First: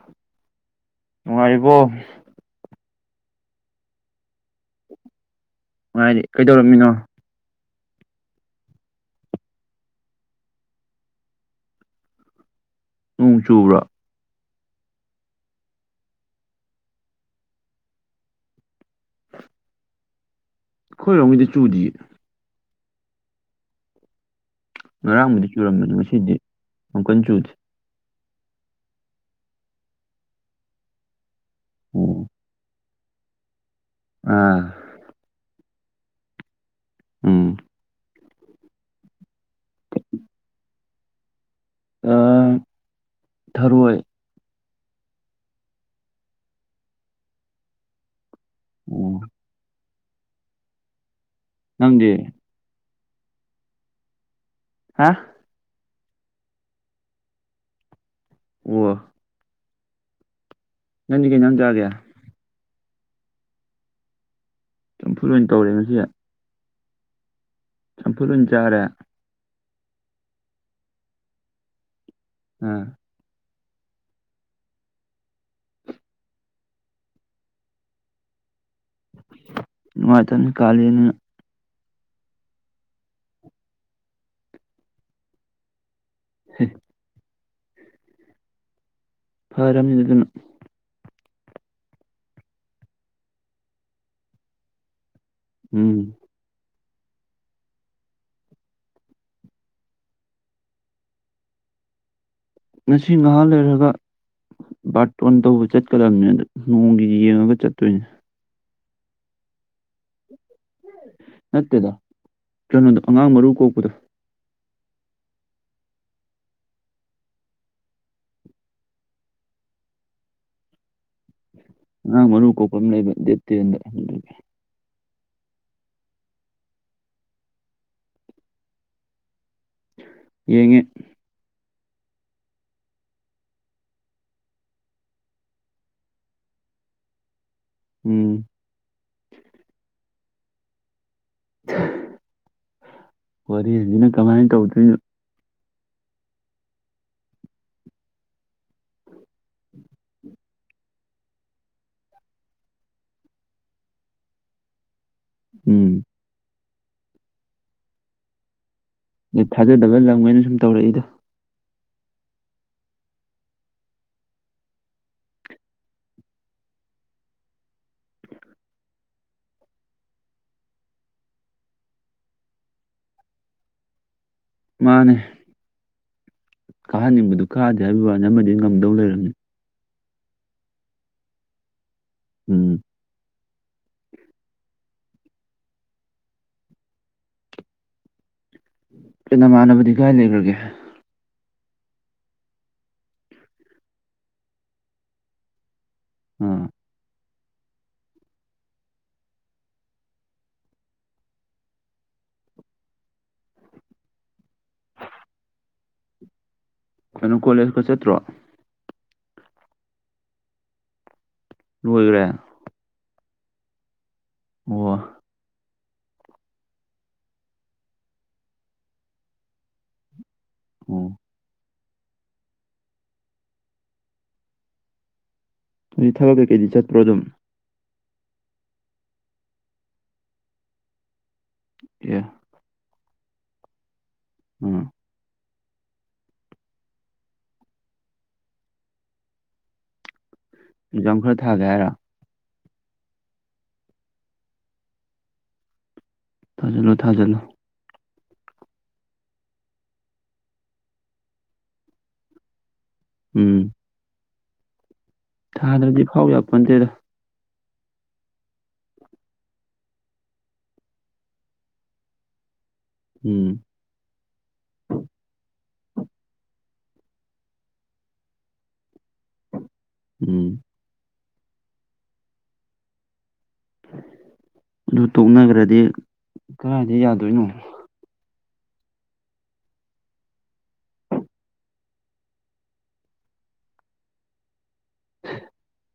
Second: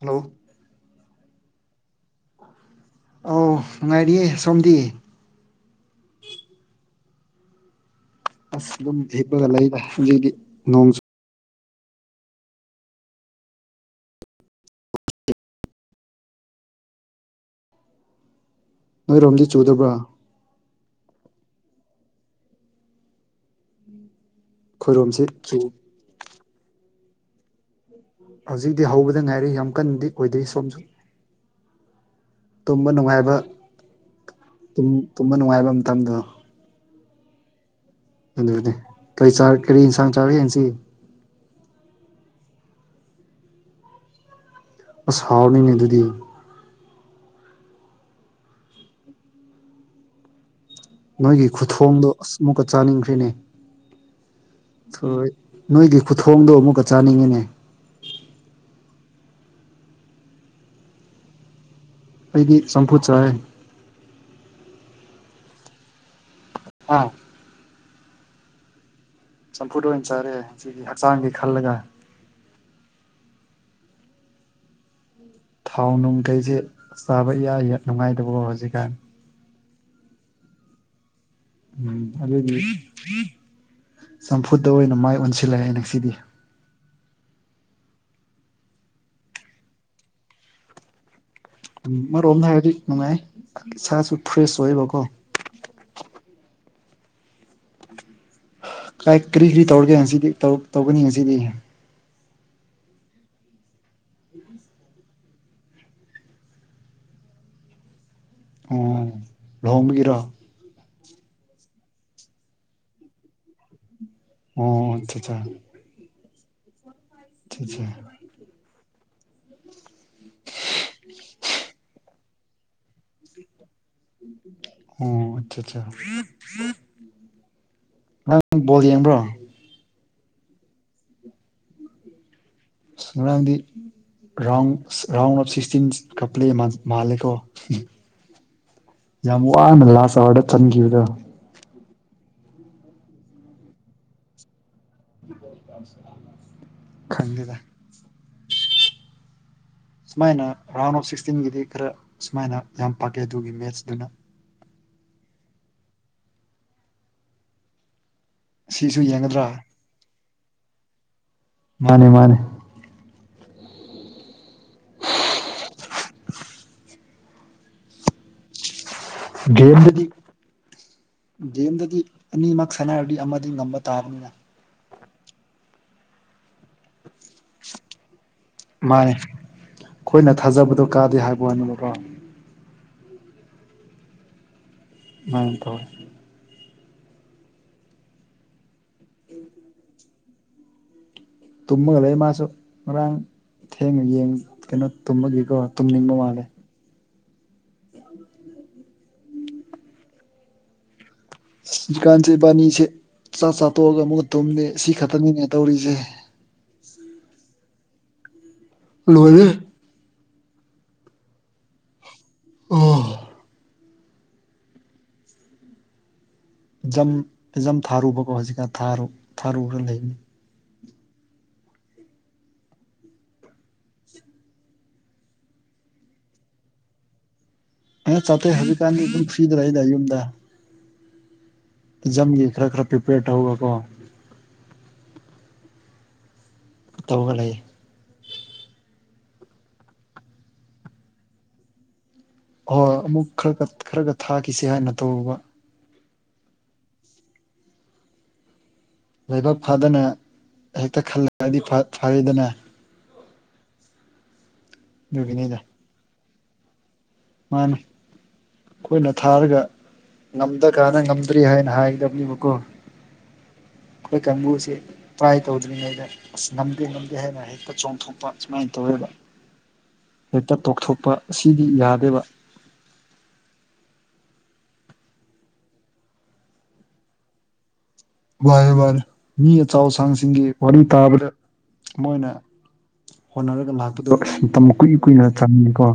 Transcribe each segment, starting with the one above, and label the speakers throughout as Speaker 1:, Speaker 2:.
Speaker 1: hello
Speaker 2: ꯅꯨꯡꯉꯥꯏꯔꯤꯕꯣ
Speaker 1: ꯑꯧ ꯅꯨꯡꯉꯥꯏꯔꯤꯌꯦ ꯁꯣꯝꯗꯤ
Speaker 2: ꯅꯨꯡꯉꯥꯏꯔꯤ ꯀꯩꯗꯧꯔꯝꯃꯤꯅꯣ
Speaker 1: ꯑꯁ ꯑꯗꯨꯝ ꯍꯤꯄꯒꯥ ꯂꯩꯗꯥ ꯍꯧꯖꯤꯛꯗꯤ ꯅꯣꯡ
Speaker 2: ꯅꯣꯡ ꯆꯨꯕ꯭ꯔꯥ
Speaker 1: ꯅꯣꯏꯔꯣꯝꯗꯤ ꯆꯨꯗꯕ꯭ꯔꯥ
Speaker 2: ꯈꯣꯏꯔꯣꯝ ꯒꯤꯗꯤ ꯆꯨꯗꯤꯌꯦ
Speaker 1: ꯑꯩꯈꯣꯏꯔꯣꯝꯁꯤ
Speaker 2: ꯉꯔꯥꯡꯕꯨꯗꯤ
Speaker 1: ꯆꯨ
Speaker 2: ꯆꯨꯔꯝꯕꯅꯤ ꯉꯁꯤꯗꯤ ꯌꯝꯀꯟ ꯆꯨꯗꯦ
Speaker 1: ꯍꯧꯖꯤꯛꯇꯤ ꯍꯧꯕꯗ ꯉꯥꯏꯔꯤ ꯌꯥꯝ ꯀꯟꯗꯤ ꯑꯣꯏꯗꯦ ꯁꯣꯝꯁꯨ
Speaker 2: ꯎꯝ
Speaker 1: ꯇꯨꯝꯕ ꯅꯨꯡꯉꯥꯏꯕ ꯇꯨꯝꯕ ꯅꯨꯡꯉꯥꯏꯕ ꯃꯇꯝꯗꯣ
Speaker 2: ꯎꯝ
Speaker 1: ꯑꯗꯨꯅꯦꯪ ꯀꯔꯤ ꯀꯔꯤ ꯌꯦꯟꯁꯥꯡ ꯆꯥꯔꯒꯦ ꯉꯁꯤ
Speaker 2: ꯑꯥ ꯊꯔꯣꯏ
Speaker 1: ꯑꯁ ꯍꯧꯅꯤꯅꯦ ꯑꯗꯨꯗꯤ
Speaker 2: ꯎꯝ
Speaker 1: ꯅꯣꯏꯒꯤ ꯈꯨꯊꯣꯡꯗꯣ
Speaker 2: ꯅꯪꯗꯤ
Speaker 1: ꯑꯁ ꯑꯃꯨꯛꯀ ꯆꯥꯅꯤꯡꯈ꯭ꯔꯤꯅꯦ
Speaker 2: ꯍꯥ
Speaker 1: ꯊꯔꯣꯢ ꯅꯣꯏꯒꯤ ꯈꯨꯊꯣꯡꯗꯣ ꯑꯃꯨꯛꯀ ꯆꯥꯅꯤꯡꯉꯦꯅꯦ
Speaker 2: ꯋꯥ ꯅꯪꯗꯤ ꯀꯩ ꯢꯟꯖꯥꯡ ꯆꯒꯦ
Speaker 1: ꯑꯩꯗꯤ ꯁꯝꯐꯨꯠ ꯆꯔꯦ
Speaker 2: ꯆꯝꯐꯨꯠ ꯑꯣꯢꯅ ꯇꯧꯔꯦ ꯉꯁꯤꯗꯤ
Speaker 1: ꯑꯥ
Speaker 2: ꯆꯝꯐꯨꯠ ꯑꯣꯢ ꯆꯥꯔꯦ
Speaker 1: ꯆꯝꯐꯨꯠ ꯑꯣꯏꯅ ꯆꯥꯔꯦ ꯍꯛꯆꯥꯡꯒꯤ ꯈꯜꯂꯒ
Speaker 2: ꯑ
Speaker 1: ꯊꯥꯎ ꯅꯨꯡ ꯀꯩꯁꯦ ꯆꯥꯕ ꯌꯥꯏ ꯅꯨꯡꯉꯥꯏꯇꯕꯣ ꯍꯧꯖꯤꯛꯀꯥꯟ
Speaker 2: ꯅꯨꯡꯉꯥꯏꯇꯕꯅꯤ ꯀꯥꯂꯦꯟꯅꯤꯅ
Speaker 1: ꯎꯝ ꯑꯗꯨꯗꯤ ꯆꯝꯐꯨꯠꯇ ꯑꯣꯏꯅ ꯃꯥꯏ ꯑꯣꯟꯁꯤꯜꯂꯦ ꯉꯁꯤꯗꯤ
Speaker 2: ꯍꯦ ꯐꯔꯔꯅꯤ ꯑꯗꯨꯅ
Speaker 1: ꯎꯝ ꯑꯃꯔꯣꯝꯗ ꯍꯥꯏꯔꯗꯤ ꯅꯨꯡꯉꯥꯏ ꯏꯁꯥꯁꯨ ꯐ꯭ꯔꯦꯁ ꯑꯣꯏꯌꯦꯕꯀꯣ
Speaker 2: ꯎꯝ
Speaker 1: [unintelligible] ꯀꯔꯤ ꯀꯔꯤ ꯇꯧꯔꯤꯒꯦ ꯉꯁꯤꯗꯤ ꯇꯧꯒꯅꯤ ꯉꯁꯤꯗꯤ
Speaker 2: ꯉꯁꯤ ꯅꯍꯥꯛ ꯂꯩꯔꯒ
Speaker 1: [unintelligible]
Speaker 2: ꯕꯥꯔꯇꯣꯟ ꯇꯧꯕ ꯆꯠꯀꯗꯕꯅꯦ ꯑꯗꯣ ꯅꯣꯡꯒꯤ ꯌꯦꯡꯉꯒ ꯆꯠꯇꯣꯏꯅꯦ
Speaker 1: ꯑꯣ ꯂꯨꯍꯣꯡꯕꯒꯤꯔꯣ
Speaker 2: ꯅꯠꯇꯦꯗꯥ ꯀꯩꯅꯣꯗ ꯑꯉꯥꯡ ꯃꯔꯨ ꯀꯣꯛꯄꯗꯣ
Speaker 1: ꯑꯣ [unintelligible] ꯑꯆꯥꯑꯆꯥꯆꯥ
Speaker 2: ꯑꯉꯥꯡ ꯃꯔꯨ ꯀꯣꯛꯄ ꯑꯃ ꯂꯩꯕ ꯗꯦꯠ ꯇꯦꯟꯗ ꯑꯗꯨꯒꯤ
Speaker 1: ꯑꯣ ꯑꯆꯥ ꯑꯆꯥ ꯅꯪ ꯕꯣꯜ ꯌꯦꯡꯕ꯭ꯔꯣ
Speaker 2: ꯌꯦꯡꯉꯦ
Speaker 1: ꯉꯔꯥꯡꯗꯤ ꯔꯥꯎꯟ ꯔꯥꯎꯟ ꯑꯣꯞ ꯁꯤꯛꯁꯇꯤꯟ ꯀꯄ꯭ꯂꯦ ꯃꯥꯜꯂꯦꯀꯣ
Speaker 2: ꯎꯝ
Speaker 1: ꯌꯥꯝ ꯋꯥꯅ ꯂꯥꯁ ꯑꯋꯥꯔꯗ ꯆꯟꯈꯤꯕꯗꯣ
Speaker 2: ꯋꯥꯔꯤꯁꯤꯅ ꯀꯃꯥꯏꯅ ꯇꯧꯗꯣꯏꯅꯣ
Speaker 1: ꯈꯪꯗꯦꯗ ꯁꯨꯃꯥꯏꯅ ꯔꯥꯎꯟ ꯑꯣꯐ ꯁꯤꯛꯁꯇꯤꯟꯒꯤꯗꯤ ꯈꯔ ꯁꯨꯃꯥꯏꯅ ꯌꯥꯝ ꯄꯥꯀꯦ ꯑꯗꯨꯒꯤ ꯃꯦꯠꯁꯇꯨꯅ
Speaker 2: ꯎꯝ
Speaker 1: ꯁꯤꯁꯨ ꯌꯦꯡꯒꯗ꯭ꯔꯥ
Speaker 2: [unintelligible] ꯊꯥꯖꯗꯕ ꯂꯝꯒꯩꯅ ꯁꯨꯝ ꯇꯧꯔꯛꯏꯗ
Speaker 1: ꯃꯥꯅꯦ ꯃꯥꯅꯦ ꯒꯦꯝꯗꯗꯤ ꯒꯦꯝꯗꯗꯤ ꯑꯅꯤꯃꯛ ꯁꯥꯟꯅꯔꯗꯤ ꯑꯃꯗꯤ ꯉꯝꯕ ꯇꯥꯕꯅꯤꯅ
Speaker 2: ꯃꯥꯅꯦ ꯀꯥꯍꯟꯅꯤꯡꯕꯗꯨ ꯀꯥꯗꯦ ꯍꯥꯏꯕ ꯋꯥꯅꯦ ꯑꯃꯗꯤ ꯑꯗꯨꯝ ꯉꯝꯗꯧ
Speaker 1: ꯃꯥꯅꯦ
Speaker 2: ꯂꯩꯔꯕꯅꯦ
Speaker 1: ꯑꯩꯈꯣꯏꯅ ꯊꯥꯖꯕꯗꯣ ꯀꯥꯗꯦ ꯍꯥꯏꯕ ꯋꯥꯅꯦꯕꯀꯣ
Speaker 2: ꯎꯝ
Speaker 1: [unintelligible]
Speaker 2: ꯀꯩ ꯅꯃꯥꯟꯅꯕꯗꯤ ꯀꯥꯏ ꯂꯩꯈꯒꯦ
Speaker 1: ꯇꯨꯝꯃꯒ ꯂꯩ ꯃꯥꯁꯨ ꯉꯔꯥꯡ ꯊꯦꯡꯅ ꯌꯦꯡ ꯀꯩꯅꯣ ꯇꯨꯝꯃꯒꯀꯣ ꯇꯨꯝꯅꯤꯡꯕ ꯃꯥꯜꯂꯦ
Speaker 2: ꯑꯥ
Speaker 1: ꯍꯧꯖꯤꯛꯀꯥꯟꯁꯦ ꯏꯕꯥꯅꯤꯁꯦ ꯆꯥꯛ ꯆꯥ ꯇꯣꯛꯑꯒ ꯑꯃꯨꯛꯀ ꯊꯨꯝꯃꯦ ꯁꯤ ꯈꯛꯇꯅꯤꯅꯦ ꯇꯧꯔꯤꯁꯦ
Speaker 2: ꯀꯩꯅꯣ ꯀꯣꯂꯦꯖ ꯀꯥ ꯆꯠꯇ꯭ꯔꯣ
Speaker 1: ꯂꯣꯏꯅꯦ
Speaker 2: ꯂꯣꯏꯒ꯭ꯔꯦ
Speaker 1: ꯑꯥ
Speaker 2: ꯋꯥ [unintelligible]
Speaker 1: ꯖꯝ ꯖꯝ ꯊꯥꯔꯨꯕꯀꯣ ꯍꯧꯖꯤꯛꯀꯥꯟ ꯊꯥꯔ ꯊꯥꯔꯨꯨꯔ ꯂꯩꯅꯤ
Speaker 2: ꯎꯝ ꯍꯧꯖꯤꯛ ꯊꯕꯛ ꯀꯩꯀꯩꯗꯤ ꯆꯠꯄ꯭ꯔꯣ ꯑꯗꯨꯝ
Speaker 1: ꯑꯥ ꯆꯠꯇꯦ ꯍꯧꯕꯤꯛ ꯀꯥꯟꯗꯤ ꯑꯗꯨꯝ ꯐ꯭ꯔꯤꯗꯔꯗ ꯂꯩꯌꯦꯗ ꯌꯨꯝꯗ
Speaker 2: ꯑꯦ
Speaker 1: ꯑꯦꯖꯝꯒꯤ ꯈꯔ ꯈꯔ ꯄ꯭ꯔꯤꯄꯦꯌꯔ ꯇꯧꯔꯒ ꯀꯣ
Speaker 2: ꯎꯝ
Speaker 1: ꯇꯧꯒ ꯂꯩ
Speaker 2: ꯑꯦꯛꯖꯥꯝ ꯈꯔ ꯊꯥꯒꯦ ꯍꯥꯏꯔꯣ
Speaker 1: ꯍꯣꯏ ꯑꯃꯨꯛ ꯈꯔ ꯈꯔꯒ ꯊꯥꯈꯤꯁꯦ ꯍꯥꯏꯅ ꯇꯧꯕꯔꯕ
Speaker 2: ꯊꯥꯖꯜꯂꯣ ꯊꯥꯖꯜꯂꯣ
Speaker 1: ꯂꯥꯏꯕꯛ ꯐꯥꯗꯅ ꯍꯦꯛꯇ ꯈꯜꯂꯒꯗꯤ ꯐꯔꯗꯅ
Speaker 2: ꯎꯝ
Speaker 1: ꯑꯗꯨꯒꯤꯅꯤꯗ
Speaker 2: ꯊꯥꯗꯗꯤ ꯐꯥꯎꯎ ꯌꯥ ꯄꯣꯟꯇꯦꯗ
Speaker 1: ꯃꯥꯅꯦ ꯑꯩꯈꯣꯏꯅ ꯊꯥꯔꯒ ꯉꯝꯗ ꯀꯥꯟꯅ ꯉꯝꯗ꯭ꯔꯤ ꯍꯥꯏꯅ ꯍꯥꯏꯒꯗꯕꯅꯦꯕꯀꯣ
Speaker 2: ꯎꯝ
Speaker 1: ꯑꯩꯣꯏ ꯀꯪꯒꯁ ꯇꯥꯏ ꯇꯧ ꯇꯠꯇ꯭ꯔꯤꯉꯩꯗ ꯑꯁ ꯅꯝꯗꯦ ꯅꯝꯗꯦ ꯍꯥꯏꯅ ꯍꯦꯛꯛꯇ ꯆꯣꯡꯊꯣꯛꯄ ꯁꯨꯃꯥꯏꯅ ꯇꯧꯋꯦꯕ ꯍꯦꯛꯇ
Speaker 2: ꯎꯝ
Speaker 1: ꯇꯣꯛꯊꯣꯛꯄ ꯑꯁꯤꯗꯤ ꯌꯥꯗꯦꯕ
Speaker 2: ꯑꯗꯨ ꯇꯣꯛꯅꯈ꯭ꯔꯗꯤ ꯀꯗꯥꯏꯗ ꯌꯥꯗꯣꯏꯅꯣ
Speaker 1: ꯃꯥꯅꯤ ꯃꯥꯅꯤ ꯃꯤ ꯑꯆꯥꯎ ꯑꯁꯥꯡꯁꯤꯡꯒꯤ ꯋꯥꯔꯤ ꯇꯥꯕꯗ ꯃꯣꯏꯅ ꯍꯣꯠꯅꯔꯒ ꯂꯥꯛꯄꯗꯣ ꯑꯁ ꯃꯇꯝ ꯀꯨꯏ ꯀꯨꯏꯅ ꯆꯪꯉꯦꯀꯣ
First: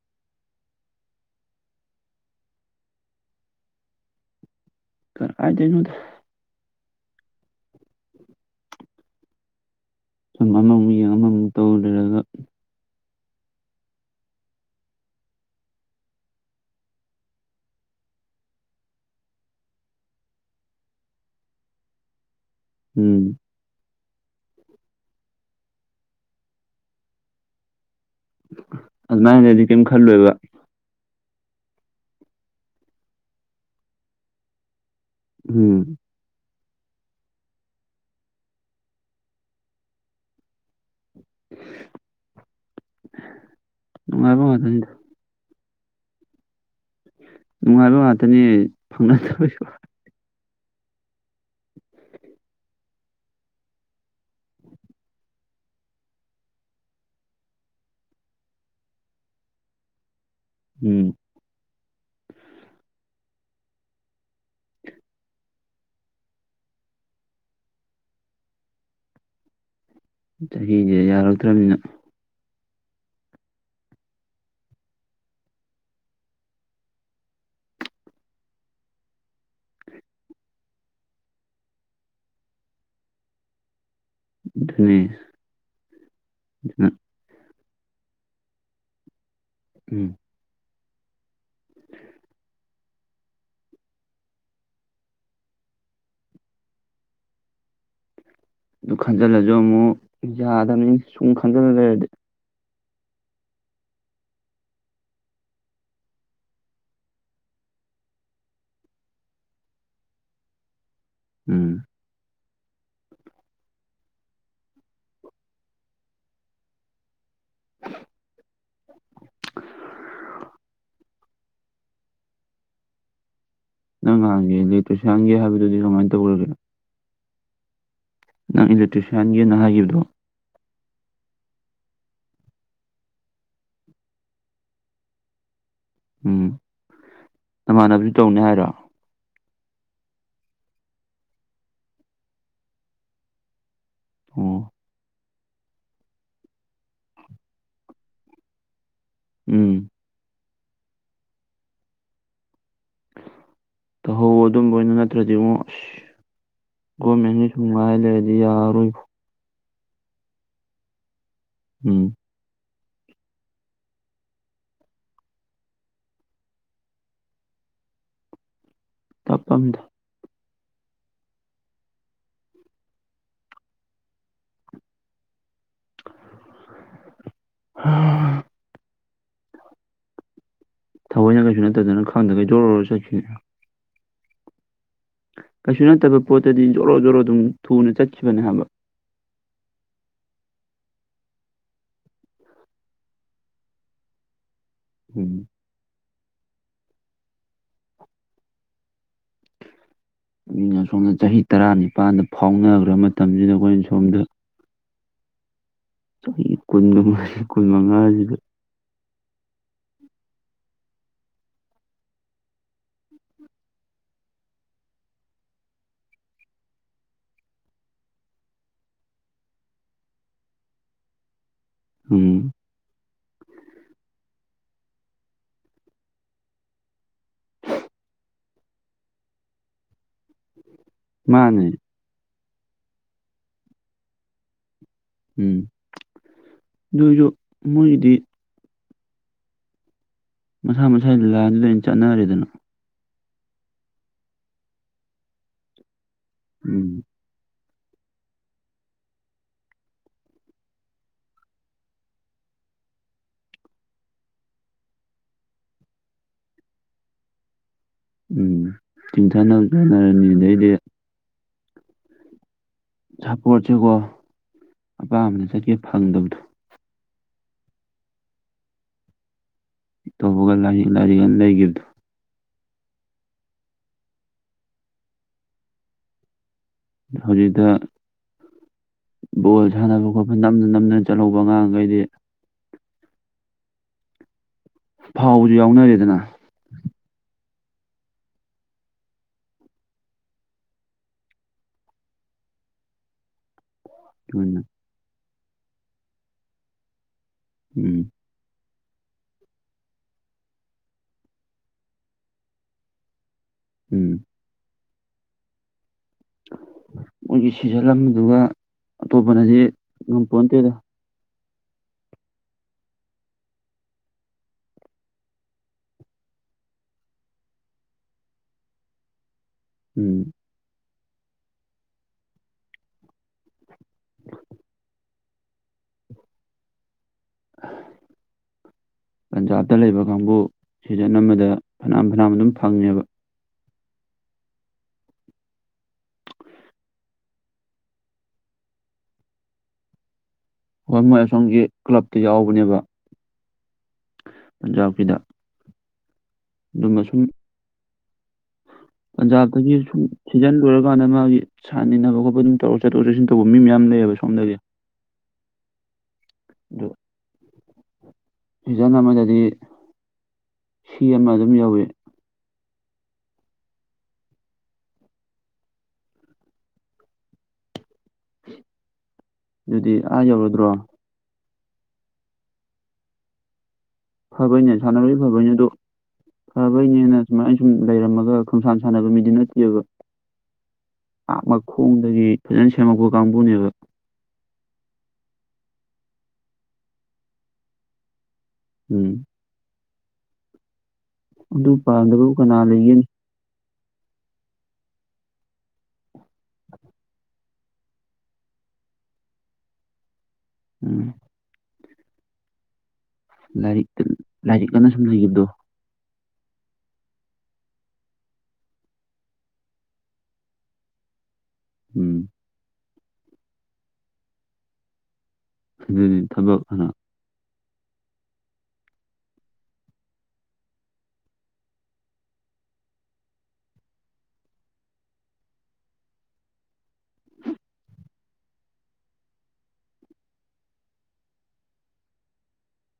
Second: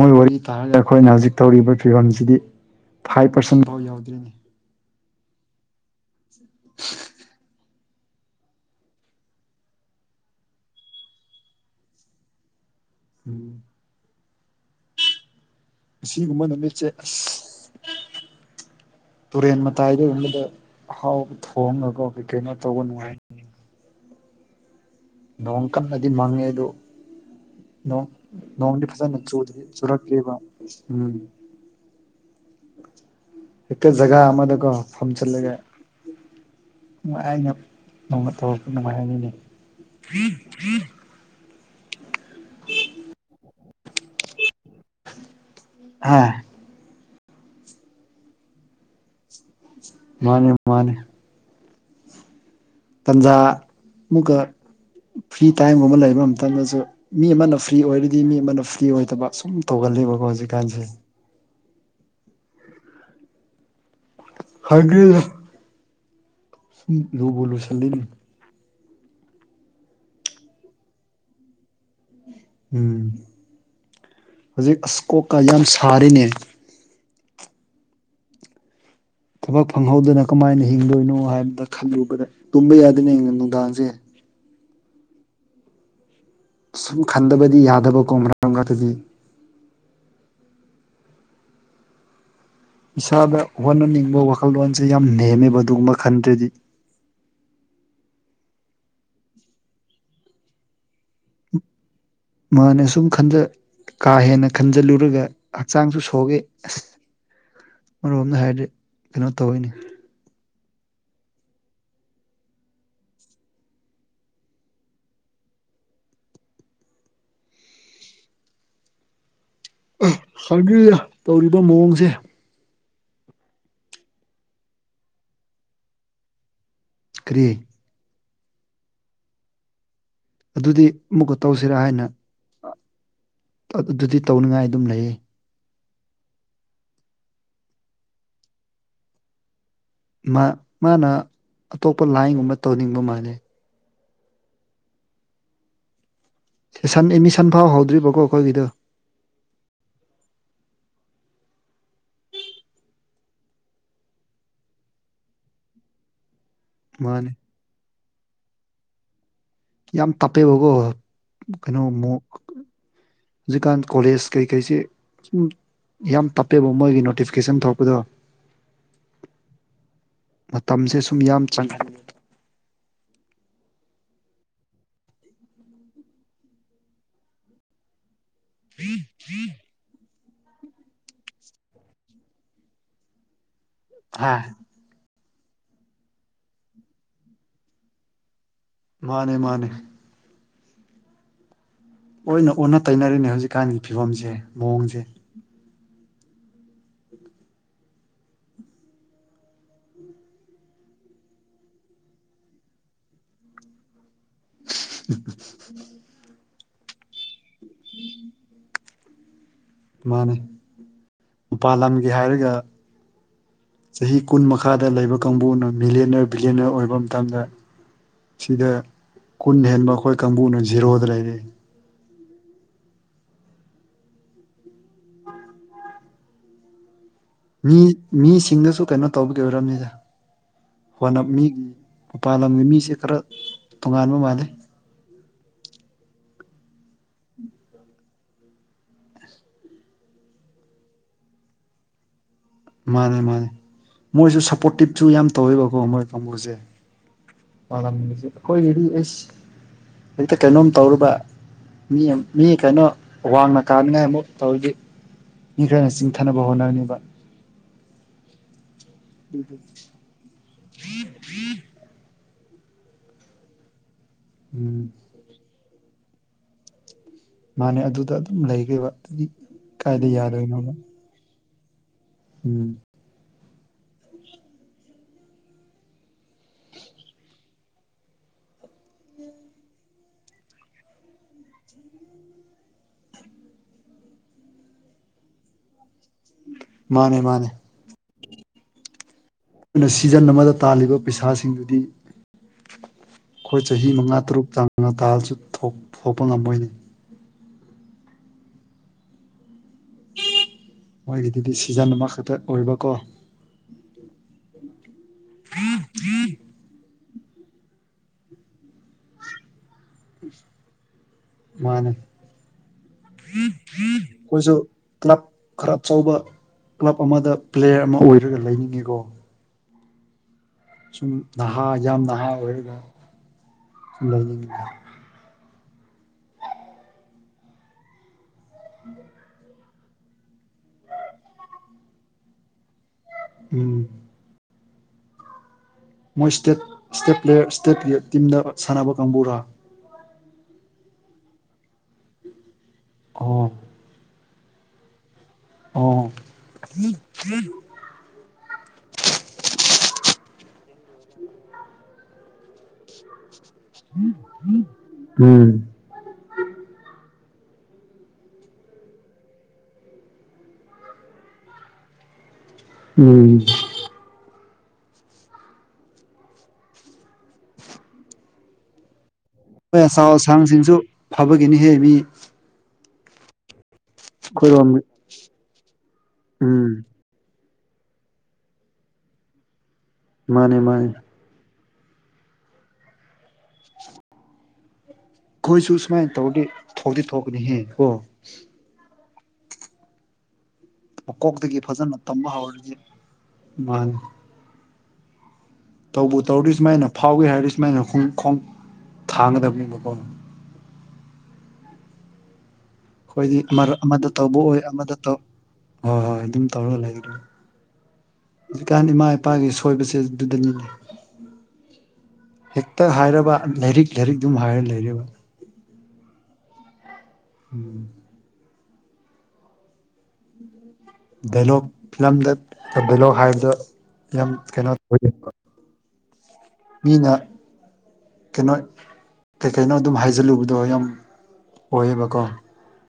Speaker 1: ꯃꯣꯏ ꯋꯥꯔꯤ ꯇꯥꯔꯒ ꯑꯩꯈꯣꯏꯅ ꯍꯧꯖꯤꯛ ꯇꯧꯔꯤꯕ ꯐꯤꯕꯝꯁꯤꯗꯤ ꯐꯥꯏꯚ ꯄꯥꯔꯁꯦꯟ ꯐꯥꯎ ꯌꯥꯎꯗ꯭ꯔꯤꯅꯦ
Speaker 2: ꯀꯔ ꯀꯥꯏꯗꯅꯣꯗ ꯁꯨꯝ ꯑꯃꯃꯨꯛ ꯌꯦꯡ ꯑꯃꯃꯨꯛ ꯇꯧ ꯂꯩꯔꯒ
Speaker 1: ꯎꯝ ꯁꯤꯒꯨꯝꯕ ꯅꯨꯃꯤꯠꯁꯦ ꯑꯁ ꯇꯨꯔꯦꯟ ꯃꯇꯥꯏꯗ ꯌꯕꯗ ꯍꯥꯎꯕ ꯊꯣꯡꯉꯒ ꯀꯣ ꯀꯩꯅꯣ ꯇꯧꯕ ꯅꯨꯡꯉꯥꯏ
Speaker 2: ꯎꯝ
Speaker 1: ꯅꯣꯡ ꯀꯟꯅꯗꯤ ꯃꯪꯉꯦ ꯑꯗꯨꯗꯣ ꯅꯣꯡ ꯅꯣꯡꯗꯤ ꯐꯖꯅ
Speaker 2: ꯑꯗꯨꯃꯥꯏꯅ
Speaker 1: ꯆꯨꯗꯦ
Speaker 2: ꯂꯩꯔꯗꯤ ꯀꯩꯝ
Speaker 1: ꯆꯨꯔꯛꯇ꯭ꯦꯕ
Speaker 2: ꯈꯜꯂꯣꯏꯕ
Speaker 1: ꯎꯝ ꯑꯦꯇ ꯒꯥ ꯑꯃꯗꯀꯣ ꯐꯝ ꯆꯠꯂꯒ
Speaker 2: ꯎꯝ
Speaker 1: ꯅꯨꯡ ꯑꯩꯅ ꯅꯣꯡꯃ ꯇꯧꯔꯛꯄ ꯅꯨꯡꯉꯥꯏ ꯍꯥꯏꯅꯤꯅꯦ
Speaker 2: ꯅꯨꯡꯉꯥꯏꯕ ꯉꯥꯇꯅꯤꯗ
Speaker 1: ꯍꯥꯥ
Speaker 2: ꯅꯨꯡꯉꯥꯏꯕ ꯉꯥꯛꯇꯅꯤ ꯐꯪꯅꯗꯕꯁꯨ
Speaker 1: ꯃꯥꯅꯦ ꯃꯥꯅꯦ ꯇꯟꯖꯥ ꯃꯨꯛꯀ ꯐ꯭ꯔꯤ ꯇꯥꯏꯝꯒꯨꯝꯕ ꯂꯩꯕ ꯃꯇꯝꯝꯇꯗꯁꯨ ꯃꯤ ꯑꯃꯅ ꯐ꯭ꯔꯤ ꯑꯣꯏꯔꯗꯤ ꯃꯤ ꯑꯃꯅ ꯐ꯭ꯔꯤ ꯑꯣꯏꯗꯕ ꯁꯨꯝ ꯇꯧꯒ ꯂꯤꯕ ꯍꯧꯖꯤꯀ ꯀꯥꯟꯁꯤ
Speaker 2: ꯎꯝ
Speaker 1: ꯍꯥꯏꯒ ꯎ ꯂꯨꯕꯂꯨꯁꯂꯤ
Speaker 2: ꯆꯍꯤꯁꯦ ꯌꯥꯔꯛꯇ꯭ꯔꯅꯤꯅ
Speaker 1: ꯎꯝ ꯍꯧꯖꯤꯛ ꯑꯁꯀꯣꯀ ꯌꯥꯝ ꯁꯥꯔꯤꯅꯦ ꯊꯕꯛ ꯐꯪꯍꯧꯗꯅ ꯀꯃꯥꯏꯅ ꯍꯤꯡꯗꯣꯏꯅꯣ ꯍꯥꯏꯕꯗ ꯈꯜꯂꯨꯕꯗ ꯇꯨꯝꯕ ꯌꯥꯗꯅꯦ ꯅꯨꯡꯗꯥꯡꯁꯦ
Speaker 2: ꯑꯗꯨꯅꯤ ꯑꯗꯨꯅ
Speaker 1: ꯁꯨꯝ ꯈꯟꯗꯕꯗꯤ ꯌꯥꯗꯕꯀꯣ ꯃꯔꯀ ꯃꯔꯛꯇꯗꯤ
Speaker 2: ꯎꯝ
Speaker 1: ꯏꯁꯥꯗ ꯍꯣꯠꯅꯅꯤꯡꯕ ꯋꯥꯈꯜꯂꯣꯟꯁꯦ ꯌꯥꯝ ꯅꯦꯝꯃꯦꯕ ꯑꯗꯨꯒꯨꯝꯕ ꯈꯟꯗ꯭ꯔꯗꯤ [inaudible]
Speaker 2: ꯑꯗꯨ ꯈꯟꯖꯤꯜꯂꯁꯨ ꯑꯃꯨꯛ ꯌꯥꯗꯕꯅꯤ ꯁꯨꯝ ꯈꯟꯖꯤꯜꯂ ꯂꯩꯔꯗꯤ
Speaker 1: ꯃꯥꯅꯦ ꯁꯨꯝ ꯀꯥ ꯍꯦꯟꯅ ꯈꯟꯖꯤꯜꯂꯨꯔꯒ ꯍꯛꯆꯥꯡꯁꯨ ꯁꯣꯛꯑꯦ ꯑꯁ ꯃꯔꯨꯄꯅ ꯍꯥꯏꯔꯗꯤ ꯀꯩꯅꯣ ꯇꯧꯋꯤꯅꯦ
Speaker 2: ꯎꯝ [unintelligible]
Speaker 1: ꯑ ꯈꯪꯗꯦꯗ ꯇꯧꯔꯤꯕ ꯃꯑꯣꯡꯁꯦ
Speaker 2: ꯅꯪ ꯉꯍꯥꯟꯒꯤ ꯑꯂꯦꯇꯤꯛꯁꯤꯌꯥꯟꯒꯤ ꯍꯥꯏꯕꯗꯨꯗꯤ ꯀꯃꯥꯏ ꯇꯧꯔꯒꯦ
Speaker 1: ꯀ꯭ꯔꯤ
Speaker 2: ꯅꯪ ꯑꯦꯂꯦꯛꯇ꯭ꯔꯤꯁꯤꯌꯥꯟꯒꯤ ꯅ ꯍꯥꯏꯈꯤꯕꯗꯣ
Speaker 1: ꯑꯗꯨꯗꯤ ꯑꯃꯨꯛꯀ ꯇꯧꯁꯤꯔꯥ ꯍꯥꯏꯅ ꯑꯗꯨꯗꯗꯤ ꯇꯧꯅꯤꯡꯉꯥꯏ ꯑꯗꯨꯝ ꯂꯩꯌꯦ
Speaker 2: ꯎꯝ ꯅꯃꯥꯟꯅꯕꯁꯨ ꯇꯧꯅꯦ ꯍꯥꯏꯔꯣ
Speaker 1: ꯃ ꯃꯥꯅ ꯑꯇꯣꯞꯄ ꯂꯥꯏꯟꯒꯨꯝꯕ ꯇꯧꯅꯤꯡꯕ ꯃꯥꯜꯂꯦ
Speaker 2: ꯑꯣ
Speaker 1: ꯁꯟ ꯑꯦꯃꯤꯁꯟ ꯐꯥꯎ ꯍꯧꯗ꯭ꯔꯤꯕꯀꯣ ꯑꯩꯈꯣꯏꯒꯤꯗꯣ
Speaker 2: ꯎꯝ ꯇꯧꯍꯧꯋꯣ ꯑꯗꯨꯝꯕ ꯑꯣꯏꯅ ꯅꯠꯇ꯭ꯔꯗꯤꯉꯣ ꯑꯁ ꯒꯣ
Speaker 1: ꯃꯥꯅꯦ
Speaker 2: ꯃꯦꯟꯒꯤ ꯁꯨꯝ ꯉꯥꯏ ꯂꯩꯔꯗꯤ ꯌꯥꯔꯔꯣꯏ
Speaker 1: ꯌꯥꯝ ꯇꯞꯄꯦꯕꯀꯣ ꯀꯩꯅꯣ
Speaker 2: ꯎꯝ
Speaker 1: ꯃꯣꯛ ꯍꯧꯖꯤꯛꯀꯥꯟ ꯀꯣꯂꯦꯖ ꯀꯩꯀꯩꯁꯦ ꯁꯨꯝ ꯌꯥꯝ ꯇꯞꯄꯦꯕ ꯃꯣꯏꯒꯤ ꯅꯣꯇꯤꯐꯤꯀꯦꯁꯟ ꯊꯣꯛꯄꯗꯣ
Speaker 2: ꯇꯐꯝꯝꯗ
Speaker 1: ꯃꯇꯝꯁꯦ ꯁꯨꯝ ꯌꯥꯝ ꯆꯪꯉ
Speaker 2: ꯍ
Speaker 1: [unintelligible]
Speaker 2: ꯊꯑꯣꯏꯅ ꯀꯩꯁꯨ ꯅꯠꯇꯗꯅ ꯈꯪꯗ ꯀꯩ ꯖꯣꯔꯔꯣ ꯆꯠꯈꯤ
Speaker 1: ꯍꯥ
Speaker 2: ꯀꯩꯁꯨ ꯅꯠꯇꯕ ꯄꯣꯠꯇꯗꯤ ꯖꯣꯔꯣ ꯖꯣꯔꯣ ꯑꯗꯨꯝ ꯊꯨꯅ ꯆꯠꯈꯤꯕꯅꯦ ꯍꯥꯏꯕ
Speaker 1: ꯃꯥꯅꯦ ꯃꯥꯅꯦ ꯑꯣꯏꯅ ꯑꯣꯟꯅ ꯇꯩꯅꯔꯤꯅꯦ ꯍꯧꯖꯤꯛꯀꯥꯟꯒꯤ ꯐꯤꯕꯝꯁꯦ ꯃꯑꯣꯡꯁꯦ
Speaker 2: ꯎꯝ ꯃꯤꯅ ꯁꯣꯝꯗ ꯆꯍꯤ ꯇꯔꯥ ꯅꯤꯄꯥꯜꯗ ꯐꯥꯎꯅꯈ꯭ꯔ ꯃꯇꯝꯁꯤꯗ ꯑꯩꯈꯣꯏꯅ ꯁꯣꯝꯗ
Speaker 1: [unintelligible]
Speaker 2: ꯆꯍꯤ ꯀꯨꯟꯒꯃꯔꯤ ꯀꯨꯟꯃꯉꯥ [unintelligible]
Speaker 1: ꯃꯥꯅꯦ ꯃꯄꯥꯜ ꯂꯝꯒꯤ ꯍꯥꯏꯔꯒ ꯆꯍꯤ ꯀꯨꯟ ꯃꯈꯥꯗ ꯂꯩꯕ ꯀꯥꯡꯕꯨꯅ ꯃꯤꯂꯦꯅꯔ ꯕꯤꯂꯦꯅꯔ ꯑꯣꯏꯕ ꯃꯇꯝꯗ ꯁꯤꯗ ꯀꯨꯟ ꯍꯦꯟꯕ ꯑꯈꯣꯏ ꯀꯥꯡꯕꯨꯅ ꯖꯤꯔꯣꯗ ꯂꯩꯔꯦ
Speaker 2: ꯎꯝ
Speaker 1: ꯃꯤ ꯃꯤꯁꯤꯡꯗꯁꯨ ꯀꯩꯅꯣ ꯇꯧꯕꯒꯤ ꯑꯣꯏꯔꯝꯅꯤꯗ [unintelligible] ꯃꯤ
Speaker 2: ꯃꯥꯅꯦ
Speaker 1: ꯃꯄꯥꯟꯂꯝꯒꯤ ꯃꯤꯁꯦ ꯈꯔ ꯇꯣꯉꯥꯟꯕ ꯃꯥꯜꯂꯦ
Speaker 2: ꯎꯝ ꯑꯗꫭꯏꯖꯨ ꯃꯣꯏꯒꯤꯗꯤ ꯃꯁꯥ ꯃꯁꯥꯒꯤ ꯂꯥꯏꯟꯗ ꯂꯣꯏꯅ ꯆꯠꯅꯔꯦꯗꯅ
Speaker 1: ꯃꯥꯅꯦ ꯃꯥꯅꯦ ꯃꯣꯏꯁꯦ ꯁꯞꯄꯣꯔꯇꯤꯞꯁꯨ ꯌꯥꯝ ꯇꯧꯋꯦꯕꯀꯣ ꯃꯣꯏ ꯀꯥꯡꯕꯨꯖꯦ
Speaker 2: ꯎꯝ
Speaker 1: ꯄꯥꯂꯝꯃꯤꯁꯦ ꯑꯩꯈꯣꯏꯒꯤꯗꯤ ꯏꯁ ꯍꯦꯛꯇ ꯀꯩꯅꯣꯝ ꯇꯧꯔꯕ ꯃꯤ ꯃꯤ ꯀꯩꯅꯣ ꯋꯥꯡꯅ ꯀꯥꯅꯤꯡꯉꯥꯏ ꯑꯃꯨꯛ ꯇꯧꯔꯗꯤ ꯃꯤ ꯈꯔꯅ ꯆꯤꯡꯊꯅꯕ ꯍꯣꯠꯅꯅꯤꯕ
Speaker 2: ꯎꯝ ꯆꯤꯡꯊꯅꯕꯖꯨ ꯍꯣꯠꯅꯔꯅꯤ ꯑꯗꯩ
Speaker 1: [inaudible]
Speaker 2: ꯁꯞꯄꯣꯔꯠꯁꯦꯀꯣ
Speaker 1: ꯎꯝ
Speaker 2: ꯑꯄꯥꯝꯕꯗ ꯆꯠꯀꯦ ꯐꯪꯗꯕꯗꯣ
Speaker 1: ꯃꯥꯅꯦ ꯑꯗꯨꯗ ꯑꯗꯨꯝ ꯂꯩꯈ꯭ꯔꯦꯕ ꯑꯗꯨꯗꯤ ꯀꯥꯏꯗ
Speaker 2: ꯇꯧꯕꯒ
Speaker 1: ꯌꯥꯗꯣꯏꯅꯣꯕ
Speaker 2: ꯂꯥꯏꯔꯤꯛ ꯂꯥꯏꯔꯤꯛ ꯂꯩꯈꯤꯕꯗꯣ
Speaker 1: ꯎꯝ
Speaker 2: ꯍꯧꯖꯤꯛꯇ ꯕꯣꯜ ꯁꯥꯅꯕ ꯈꯣꯠ ꯅꯝꯅ ꯅꯝꯅ ꯆꯠꯂꯧꯕ ꯑꯉꯥꯡꯒꯩꯗꯤ ꯐꯥꯎꯕꯖꯨ ꯌꯥꯎꯅꯔꯦꯗꯅ
Speaker 1: ꯃꯥꯅꯦ ꯃꯥꯅꯦ [unintelligible] ꯁꯤꯖꯟ ꯑꯃꯗ ꯇꯥꯜꯂꯤꯕ ꯄꯩꯁꯥꯁꯤꯡꯗꯨꯗꯤ ꯈꯣꯏ ꯆꯍꯤ ꯃꯉꯥ ꯇꯔꯨꯛ
Speaker 2: ꯑꯗꯨꯅ
Speaker 1: ꯆꯡꯉ ꯇꯥꯜꯂꯁꯨ ꯊꯣꯛꯄ ꯊꫭꯛꯄ ꯉꯝꯃꯣꯏꯅꯦ
Speaker 2: ꯎꯝ
Speaker 1: ꯃꯣꯏꯒꯤꯗꯨꯗꯤ ꯁꯤꯖꯟ ꯑꯃꯈꯛꯇ ꯑꯣꯏꯕꯀꯣ
Speaker 2: ꯎꯝ
Speaker 1: [inaudible]
Speaker 2: ꯃꯣꯏꯒꯤ ꯁꯤꯖꯟ ꯑꯃꯗꯨꯒ ꯑꯇꯣꯞꯄꯅꯗꯤ ꯉꯝꯄꯣꯟꯇꯦꯗ
Speaker 1: ꯃꯥꯅꯦ ꯈꯣꯏꯁꯨ ꯀ꯭ꯂꯕ ꯈꯔ ꯑꯆꯧꯕ ꯀ꯭ꯂꯕ ꯑꯃꯗ ꯄ꯭ꯂꯦꯌꯔ ꯑꯃ ꯑꯣꯏꯔꯒ ꯂꯩꯅꯤꯡꯉꯤꯀꯣ
Speaker 2: ꯎꯝ
Speaker 1: ꯁꯨꯝ ꯅꯍꯥ ꯌꯥꯝ ꯅꯍꯥ ꯑꯣꯏꯔꯒ ꯁꯨꯝ ꯂꯩꯅꯤꯡꯉꯤ
Speaker 2: ꯄꯟꯖꯥꯞꯇ ꯂꯩꯕ ꯀꯥꯡꯕꯨ ꯁꯤꯖꯟ ꯑꯃꯗ ꯐꯅꯌꯥꯝ ꯐꯅꯌꯥꯝ ꯑꯗꯨꯝ ꯐꯪꯉꯦꯕ
Speaker 1: ꯎꯝ ꯃꯣꯏ ꯏꯁꯇꯦꯠ ꯏꯁꯇꯦꯠ ꯄ꯭ꯂꯦꯌꯔ ꯏꯁꯇꯦꯠ ꯇꯤꯝꯗ ꯁꯥꯟꯅꯕ ꯀꯥꯡꯕꯨꯔ
Speaker 2: ꯍꯣꯏ ꯃꯣꯏ ꯑꯁꯣꯝꯒꯤ ꯀ꯭ꯂꯕꯇ ꯌꯥꯎꯕꯅꯦꯕ
Speaker 1: ꯑꯣ
Speaker 2: ꯄꯟꯖꯥꯞꯀꯤꯗ
Speaker 1: ꯑꯣ
Speaker 2: ꯑꯗꯨꯃ ꯁꯨꯝ ꯄꯟꯖꯥꯞꯇꯒꯤ ꯁꯨꯝ ꯁꯤꯖꯟ ꯂꯣꯏꯔꯀꯥꯟꯗ ꯃꯥꯒꯤ [unintelligible] ꯈꯣꯠꯄ ꯑꯗꯨꯝ ꯇꯧꯔꯒ ꯆꯠꯊꯣꯛ ꯆꯠꯁꯤꯟ ꯇꯧꯕ ꯃꯤ ꯃꯌꯥꯝ ꯂꯩꯌꯦꯕ‌ ꯁꯣꯝꯗꯒꯤ
Speaker 1: ꯎꯝ
Speaker 2: ꯑꯗꯣ ꯁꯤꯖꯟ ꯑꯃꯗꯗꯤ ꯁꯤ ꯑꯃ ꯑꯗꯨꯝ ꯌꯧꯋꯤ
Speaker 1: ꯎꯝ ꯃꫭꯏ
Speaker 2: ꯑꯗꯨꯗꯤ
Speaker 1: ꯑꯆꯧ
Speaker 2: ꯑꯥ ꯌꯧꯔꯗ꯭ꯔꯣ
Speaker 1: ꯑꯁꯥꯡꯁꯤꯡꯁꯨ ꯐꯕꯒꯤꯅꯤꯍꯦ ꯃꯤ ꯑꯩꯈꯣꯏꯔꯣꯝ
Speaker 2: ꯐꯕꯩꯅꯦ ꯁꯥꯟꯅꯔꯣꯏꯖꯨ ꯐꯕꯩꯅꯦ ꯑꯗꫭ
Speaker 1: ꯎꯝ
Speaker 2: ꯐꯕꯩꯅꯦꯅ ꯁꯨꯝꯃꯥꯏ ꯁꯨꯝ ꯂꯩꯔꯝꯃꯒ ꯈꯡꯁꯥꯟ ꯁꯥꯟꯅꯕ ꯃꯤꯗꯤ ꯅꯠꯇꯦꯕ
Speaker 1: ꯃꯥꯟꯅꯦ ꯃꯥꯟꯅꯦ
Speaker 2: ꯑꯥ ꯃꯈꯣꯡꯗꯒꯤ ꯐꯖꯅ ꯁꯦꯝꯃꯛꯄ ꯀꯥꯡꯕꯨꯅꯦꯕ
Speaker 1: ꯈꯣꯏꯁꯨ ꯁꯨꯃꯥꯏꯅ ꯇꯧꯔꯗꯤ ꯊꯣꯛꯇꯤ ꯊꯣꯛꯀꯅꯤꯍꯦ ꯀꯣ
Speaker 2: ꯎꯝ
Speaker 1: ꯃꯀꯣꯛꯇꯒꯤ
Speaker 2: ꯑꯗꯨ
Speaker 1: ꯐꯖꯅ
Speaker 2: ꯄꯥꯝꯗꯕꯕꯨ
Speaker 1: ꯇꯝꯕ
Speaker 2: ꯀꯅꯥ
Speaker 1: ꯍꯧꯔꯗꯤ
Speaker 2: ꯂꯩꯒꯅꯤ
Speaker 1: ꯃꯥꯟꯅꯦ ꯇꯧꯕꯨ ꯇꯧꯔꯗꯤ ꯁꯨꯝꯃꯥꯏꯅ ꯐꯥꯎꯒꯦ ꯍꯥꯏꯔꯗꯤ ꯁꯨꯝꯃꯥꯏꯅ ꯈꯣꯡ ꯈꯣꯡ ꯊꯥꯡꯒꯗꯕꯅꯦꯕꯀꯣ
Speaker 2: ꯎꯝ
Speaker 1: ꯈꫭꯏꯗꯤ [unintelligible]
Speaker 2: ꯂꯥꯏꯔꯤꯛ
Speaker 1: ꯑꯃꯗ ꯇꯧꯕ ꯑꯣꯏ
Speaker 2: ꯂꯥꯏꯔꯤꯛ ꯑꯅ
Speaker 1: ꯑꯃꯗ
Speaker 2: ꯁꯨꯝ
Speaker 1: ꯇꯧ
Speaker 2: ꯂꯩꯈꯤꯕꯗꯣ
Speaker 1: ꯍꯣꯏ ꯍꯣꯏ ꯑꯗꯨꯝ ꯇꯧꯔꯒ ꯂꯩ ꯑꯗꯨ ꯍꯧꯖꯤꯛꯀꯥꯟ ꯏꯃꯥ ꯏꯄꯥꯒꯤ ꯁꯣꯏꯕꯁꯦ ꯑꯗꯨꯗꯅꯤꯅꯦ
Speaker 2: ꯎꯝ
Speaker 1: ꯇ ꯍꯥꯏꯔꯕ ꯂꯥꯏꯔꯤꯛ ꯂꯥꯏꯔꯤꯛ ꯑꯗꯨꯝ ꯍꯥꯏꯔꯒ ꯂꯩꯔꯦꯕ
Speaker 2: ꯑꯗꯨꯗꯤ ꯊꯕꯛꯅ
Speaker 1: ꯎꯝ ꯗꯥꯏꯂꫭꯛ ꯐꯤꯂꯝꯗ ꯗꯥꯏꯂꫭꯛ ꯍꯥꯏꯕꯗꯣ ꯌꯥꯝ ꯀꯩꯅꯣ [unintelligible] ꯃꯤꯅ ꯀꯩꯅꯣ ꯀꯩꯀꯩꯅꯣ ꯑꯗꯨꯝ ꯍꯥꯏꯖꯤꯜꯂꯨꯕꯗꯣ ꯌꯥꯝ ꯑꯣꯏꯌꯦꯕꯀꯣ